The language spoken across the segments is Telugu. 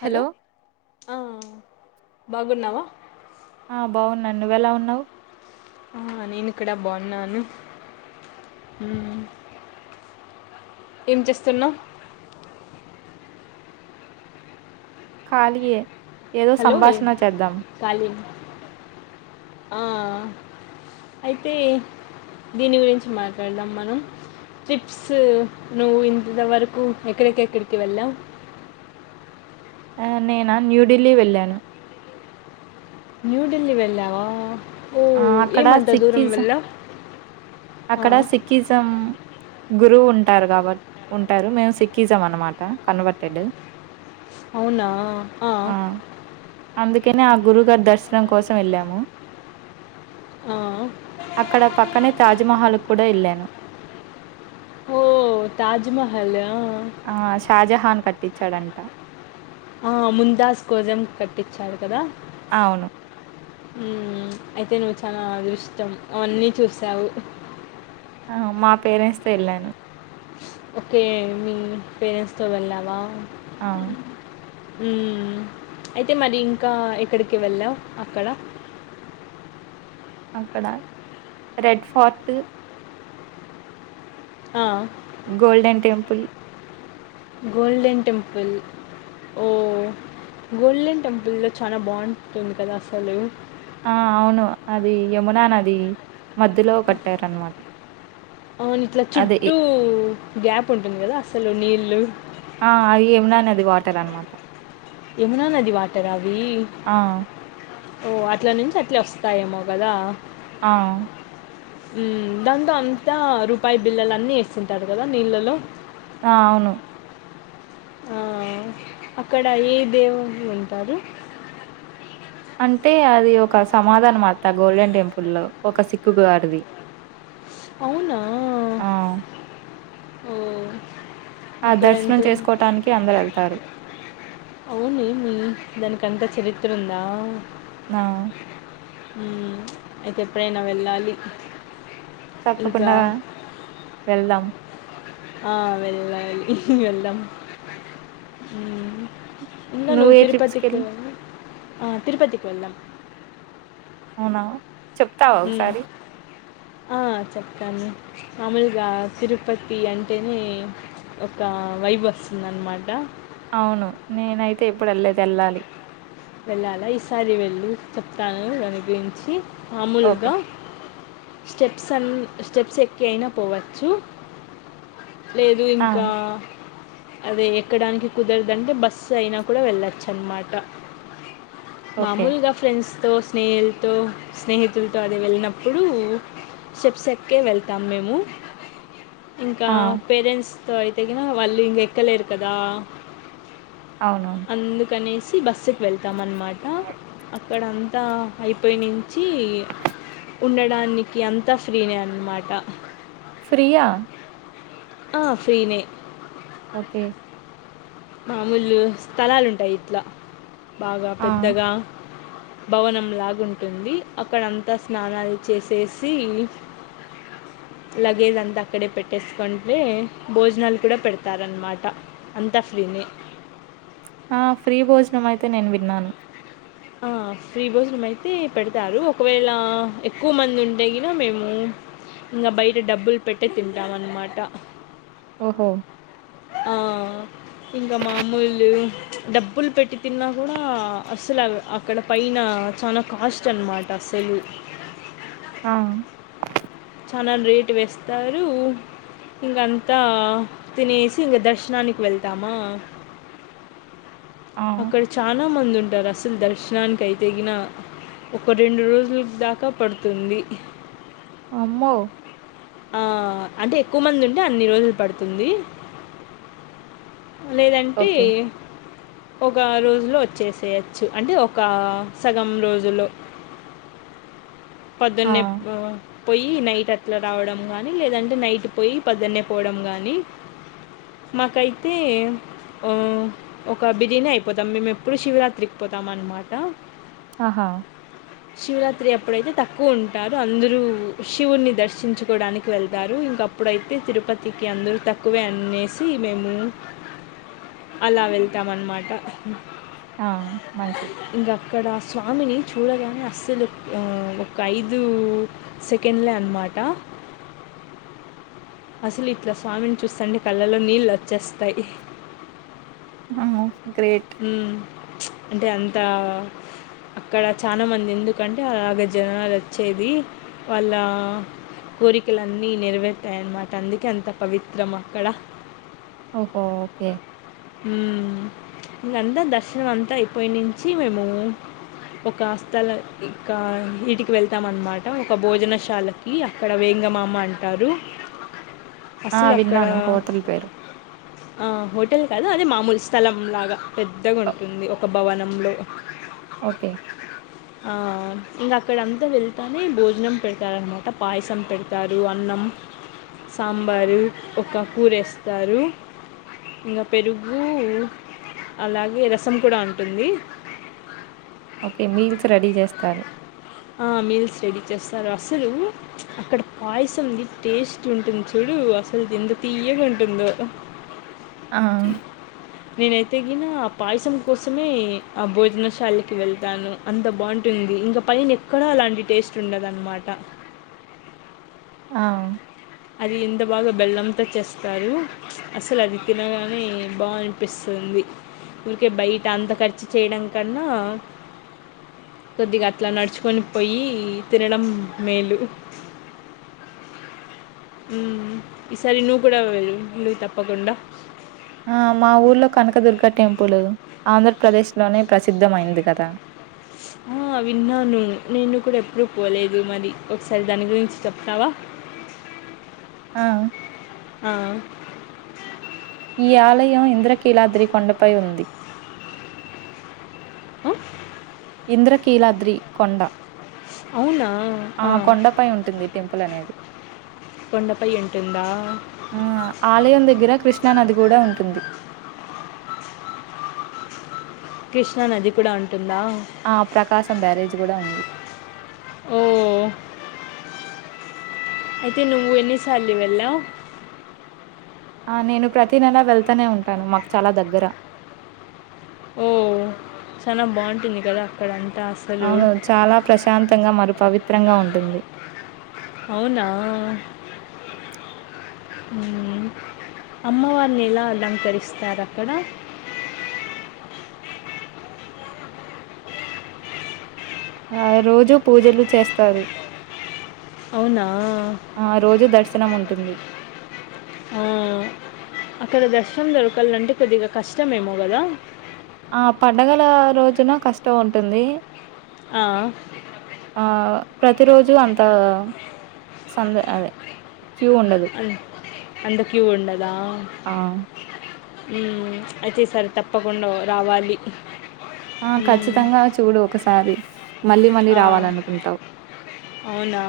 హలో ఆ అ బాగున్నావా ఆ బాగున్నాను నువ్వు ఎలా ఉన్నావు నేను ఇక్కడ బాగున్నాను ఉం ఏం చేస్తున్నావు కాలి ఏ హలో ఏ కాలి ఆ అయితే దీని గురించి మాట్లాడదాం మనం ట్రిప్స్ నువ్వు ఇంతవరకు ఎక్కడికెక్కడికి వెళ్ళావు నేనా న్యూఢిల్లీ వెళ్ళాను న్యూ ఢిల్లీ వెళ్ళావా ఓ ఆ అక్కడ ఏమంతా దూరం సిక్కిజం వెళ్ళవ్ అక్కడ సిక్కిజం గురువు ఉంటారు కబ ఉంటారు మేము సికిీజాం అన్నమాట కన్వర్టెడ్. అవునా ఆ అందుకనే ఆ గురువుగారి దర్శనం కోసం వెళ్ళాము. ఆ అక్కడ పక్కనే తాజ్మహాలు కూడా వెళ్ళాము ఓ తాజ్మహల్ ఆ ఆ షాజహాన్ కట్టించాడంట ఆ ముందాస్ కోజం కట్టించాడు కదా అవును అయితే నువ్వు చాలా అదృష్టం అవన్నీ చూసావు ఆ మా పేరెంట్స్ తో వెళ్ళాను ఓకే మీ పేరెంట్స్తో వెళ్ళావా ఆ ఉమ్మ్ అయితే మరి ఇంకా ఎక్కడికి వెళ్ళావు అక్కడ అక్కడ రెడ్ ఫర్ట్ ఆ గోల్డెన్ టెంపుల్ గోల్డెన్ టెంపుల్ ఓ గోల్డెన్ టెంపుల్లో చాలా బాగుంటుంది కదా అసలు. ఆ అవును అది యమునానది మధ్యలో కట్టారన్నమాట అవును ఇట్లా చుట్టూ గ్యాప్ ఉంటుంది కదా ఆసలు నీల్ ఆ అది ఏమనా అని అది వాటర్ అనమాట. యమునా నది వాటర అవి ఆ! ఓ అట్ల నుంచి అట్లే వస్తాయేమో కదా. ఆ దాంతో అంతా రూపాయి బిల్లల అన్నీ వేస్తుంటారు కదా నీళ్ళలో. ఆ అవును ఆ అక్కడ ఏ దేవులు ఉంటారు అంటే అది ఒక సమాదానమాట గోల్డెన్ టెంపుల్ లో ఒక సిక్కు గార్డ్ ది అవునా ఓ ఆ దర్శనం చేసుకోటానికి అందరు ఎళ్తారు. అవునేమి దానికంత చరిత్ర ఉందా? న మ్ అయితే ఎప్పుడైనా వెళ్ళాలి ఇంకా తప్పకుండా వెళ్దాం ఆ వెళ్ళాలి వెళ్దాం మ్ ఇంగా నువ్వు నువ్వే తిరుపతికి ట్రిప్స్‌కెళ్ళావు? ఆ తిరుపతికి వెళ్ళాం అవున చెప్తావ ఒకసారి ఆ చెప్తాను మామూలుగా తిరుపతి అంటేనే ఒక వైబ్ వస్తుందన్న మాట అవును నేనైతే ఎప్పుడు ఎళ్లలేదు ఎళ్లాలి. వెళ్ళాలా ఈసారి వెళ్ళు చెప్తాను దాని గురించి ఓకే. మామూలుగా స్టెప్స్ అన్ స్టెప్స్ ఎక్కి అయినా పోవచ్చు. లేదు ఆ! ఇంకా అదే ఎక్కడానికి కుదరదంటే బస్సు అయినా కూడా వెళ్ళొచ్చన్నమాట ఓకే. మామూల్గా ఫ్రెండ్స్ తో స్నేల్తో స్నేహితులతో అది వెళ్ళినప్పుడు స్టెప్స్ ఎక్కే వెళ్తాం మేము. ఇంకా ఆ! పేరెంట్స్ తో అయితేగినా వాళ్ళు ఇంక ఎక్కలేరు కదా అవునవును. అందుకనే సి బస్ ఎక్ వెళ్తాం అన్ మాట అక్కడ అంతా అయిపోయి నుంచి ఉండడానికి అంతా ఫ్రీనే అన్నమాట. ఫ్రియా! ఆ ఫ్రీనే. ఓకే మామూలు స్థలాలుంటాయి ఇట్లా బాగా ఆ! పెద్దగా భవనం లాగా ఉంటుంది. అక్కడ అంత స్నానాలు చేసేసి లగేజ్ అంతా అక్కడే పెట్టేసుకుంటే భోజనాలు కూడా పెడతారన్నమాట అంత వినే ఆ ఫ్రీ భోజనం అయితే నేను విన్నాను. ఆ ఫ్రీ భోజనం అయితే పెడ్తారు. ఒకవేళ ఎక్కువ మంది ఉంటే గిన మేము ఇంకా బయట డబ్బులు పెట్టే తింటాం అన్నమాట. ఓహో ఆ ఇంకా మామూలు బ్బులు పెట్టి తిన్నా గుడా అస్సలు అవి అక్కడ పైన చాలా కాస్ట్ అన్నమాట అస్సలు ఆ చాలా రేటు వేస్తారు. ఇంకంతా తినేసి ఇంక దర్శనానికి వెళ్తామా ఆ! అక్కడ చాలా మంది ఉంటారు. అసలు దర్శనానికైతే గిన ఒక రెండు రోజుల్ దాకా పడుతుంది. అమ్మో ఆ అంటే ఎక్కువ మంది ఉంటే అన్ని రోజులు పడుతుంది. లేదంటే ఓకే. ఒక రో లో వచ్చేసేయచ్చు అంటే ఒక సగం రోజులో ఆ! పొద్దునే పోయి నైట్ అట్లా రావడం కానీ లేదంటే, నైట్ పోయి పోద్దన్నే పోవడం కానీ, మాకైతే ఒక బిజినెఅయిపోతాం. మేము ఎప్పుడు శివరాత్రికి పోతాం అనమాట. ఆహా శివరాత్రి అప్పుడైతే తక్కువ ఉంటారూ అందరూ శివున్ని దర్శించుకోవడానికి వెళ్తారు. ఇంకప్పుడైతే తిరుపతికి అందరూ తక్కువే అనేసి మేము అలా వెళ్తాం అన్నమాట. ఆ మంచిది అక్కడ స్వామిని చూడగానే అస్సలు ఆ ఒక ఐదు సెకండ్లే అనమాట. అసలు ఇట్లా స్వామిని చూస్తండి కళ్ళలో నీళ్ళు వచ్చేస్తాయి. ఆ ఉమ్ అంటే అంత అక్కడ చాలా మంది ఎందుకంటే, అలాగ జనాలు వచ్చేది. వాళ్ళ కోరికలు అన్నీ నెరవేతాయన్నమాట. అందుకే అంత పవిత్రం. అక్కడ ఓహో ఓకే ఉమ్ ఇంకంతా దర్శనం అంతా అయిపోయి నుంచి మేము ఒక స్థల ఇకా ఇంటికి వెళ్తాం అన్నమాట. ఒక భోజనశాలకి అక్కడ వెంగమాంబ అంటారు. ఆ! అసలు అక్కడ విన్నాను హోటల్ పేరు. ఆ వడ్ కదా అదే మామూలు స్థలం లాగా పెద్దగా ఓ ఉంటుంది. ఒక భవనంలో ఓకే ఆ ఇంకా అక్కడంతా వెళ్తనే భోజనం పెడతారనమాట. పాయసం పెడతారు. అన్నం సాంబారు ఒక కూర ఎస్తరు. పెరుగు అలాగే రసం కూడా ఉంటుంది. ఓకే మీల్స్ రెడీ చేస్తారు. ఆ మీల్స్ రెడీ చేస్తారు. అసలు అక్కడ పాయసం ఉంది టేస్ట్ ఉంటుంది. చూడు అసలుది ఎంత తీయగా ఉంటుందో! ఆ నేనైతేగిన పాయసం కోసమే ఆ భోజనశాలకి వెళ్తాను అంత బాగుంటుంది. ఇంకా పైన ఎక్కడా అలాంటి టేస్ట్ ఉండదన్నమాట. ఆ అది ఎంత బాగా బెల్లంతో చేస్తారు. అసలు అది తినగానే బాగనిపిస్తుంది. ఊరికే బయట అంత ఖర్చు చేయడం కన్నా, కొద్దిగా అట్లా నడుచుకొని పోయి తినడం మేలు. ఉమ్ ఈసారి నువ్వు కూడా వెళ్ళు నువ్వు తప్పకుండా ఆ మా ఊర్లో కనకదుర్గ టెంపుల్ ఆంధ్రప్రదేశ్లోనే ప్రసిద్ధమయింది కదా. విన్నాను. నేను కూడా ఎప్పుడు పోలేదు మరి ఒకసారి దాని గురించి చెప్తావా. అ ఆ ఈ ఆలయం ఇంద్రకీలాద్రి కొండపై ఉంది ఆ ఇంద్రకీలాద్రి కొండ అవునా ఆ కొండపై ఉంటుంది టెంపుల్ అనేది కొండపై ఉంటుందా ఆ ఆలయం దగ్గర కృష్ణ నది కూడా ఉంటుంది కృష్ణా నది కూడా ఉం ఆ ప్రకాశం బ్యారేజీ కూడా ఉంది. ఓ అయితే నువ్వు ఎన్నిసార్లు వెల్లవ్. నేను ప్రతి నెలా వెళ్తానే ఉంటాను మాకు చాలా దగ్గర ఓ చాలా బాగుంటుంది కదా అక్కడం అవును చాలా ప్రశాంతంగా మరి పవి చిత్రంగా, ఉంటుంది. అవునా, ఊ అమ్మవారిని ఎలా, అలంకరిస్తారు, అక్కడ. ఆ, రోజు, పూజలు, చేస్తారు. అవునా ఆ, రోజు, దర్శనం, ఉంన్. ఉటుంది. అ, అక్కడ, దర్శనం, దొరకాలంటే, కొద్దిగ, కష్టమేమో, గదా. ఆ, పండగల, రోజున, కష్టం, ఉంటుంది. ఆ. ఆహ్, ప్రతిరోజు అంత, సంద అదే. క్యూ ఉండదు. ఉమ్, అంత క్యూ, ఉండదా. ఆ! ఉమ్ అయితే ఈసారి తప్పకుండా, రావాలి. ఆ ఖ, మ్మ్. చ్చితంగా, చూడు, ఒకసారి. మళ్ళీ మళ్ళీ ఆ, రావాలనుకుంటావు. అవునా.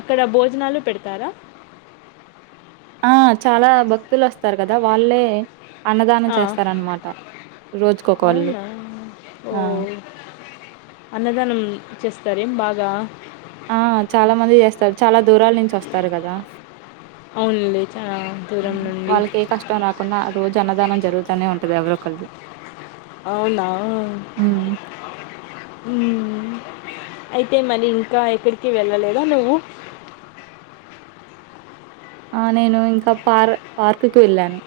అక్కడ, భోజనాలు, పెడతారా. ఆ, చాలా, భక్తులు వొస్తారు, కదా వాళ్ళే. అన్నదానం ఆ, చేస్తారనమాట. రోజుకొకళ్ళు అవునా, ఓ, ఆ అన్నదానం, చేస్త. సరే, బాగా. ఆ, చాలా మంది జెస్తారు, చాలా దూరాల నుంచి వొస్తారు, కదా. అవునులే, చాలా, దూరం, అవును. నుండి. వాళ్ళకి ఏ కష్టం రాకుండా రోజు, అన్నదానం, జరుగుతనే, ఉంటది, ఎవరో, ఒక్కరు. అవునా, హుమ్. అయితే, మరి, ఇంకా, ఎక్కడికి, వెళ్ళలేదా, నువ్వు. ఆ, నేను, ఇంకా, పార్, పార్క్కి, వెళ్ళాను.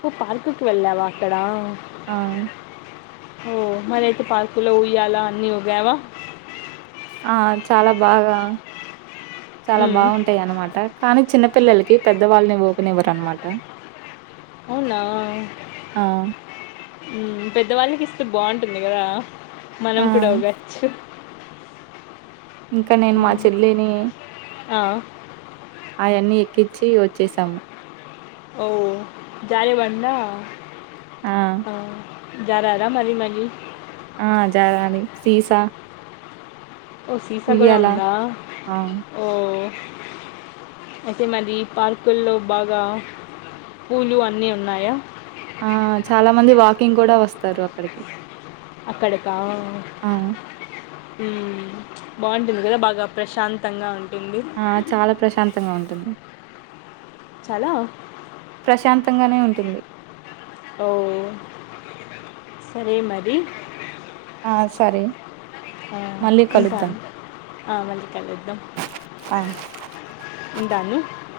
నువ్వు, పార్కుకి, వెళ్ళావా, అక్కడ. ఆ. ఓ, మరి అయితే పార్కులో, ఉయ్యాల అన్ని, ఊగావా. ఆ, చాలా బాగా. చాలా మ్మ్. బాగుంటాయి అన్నమాట, కానీ చిన్న. పిల్లలకి, పెద్దవాళ్ళని, ఊగనివ్వరన్నమాట. అవునా, ఆ ఉ పెద్ద వాళ్లకి. బాగుంటుంది, కద. మనం ఆ కూడా, ఊగచ్చు. ఇంకా నేను మా మ్మ్. చెల్లిన్నీ. ఆ. ఆయన్నీ ఎక్కించి. వచ్చి, వచ్చేసాము. ఓ, జారి పడిందా. ఆ. జరరా మరి మని. ఆ జారణి, సీసా ఓ సీసా కూడా ఉయ్యాల ఉందా ఆ ఓ అయితే మరి పార్కుల్లో బాగా పూలు అన్ని ఉన్నాయా ఆ చాలా మంది వాకింగ్ కూడా వస్తారు. అక్కడికి అక్కడకా అవును హ్మ్ బాగుంటుంది కదా బాగా ప్రశాంతంగా ఉంటుంది. ఆ చాలా ప్రశాంతంగా ఉంటుంది. చాలా ప్రశాంతంగానే ఉంటుంది. ఓ సరే మరి ఆ సరే మళ్ళీ కలుద్దాం ఉంటాను. మళ్ళ కలుద్దాం ఆ ఉంటాను.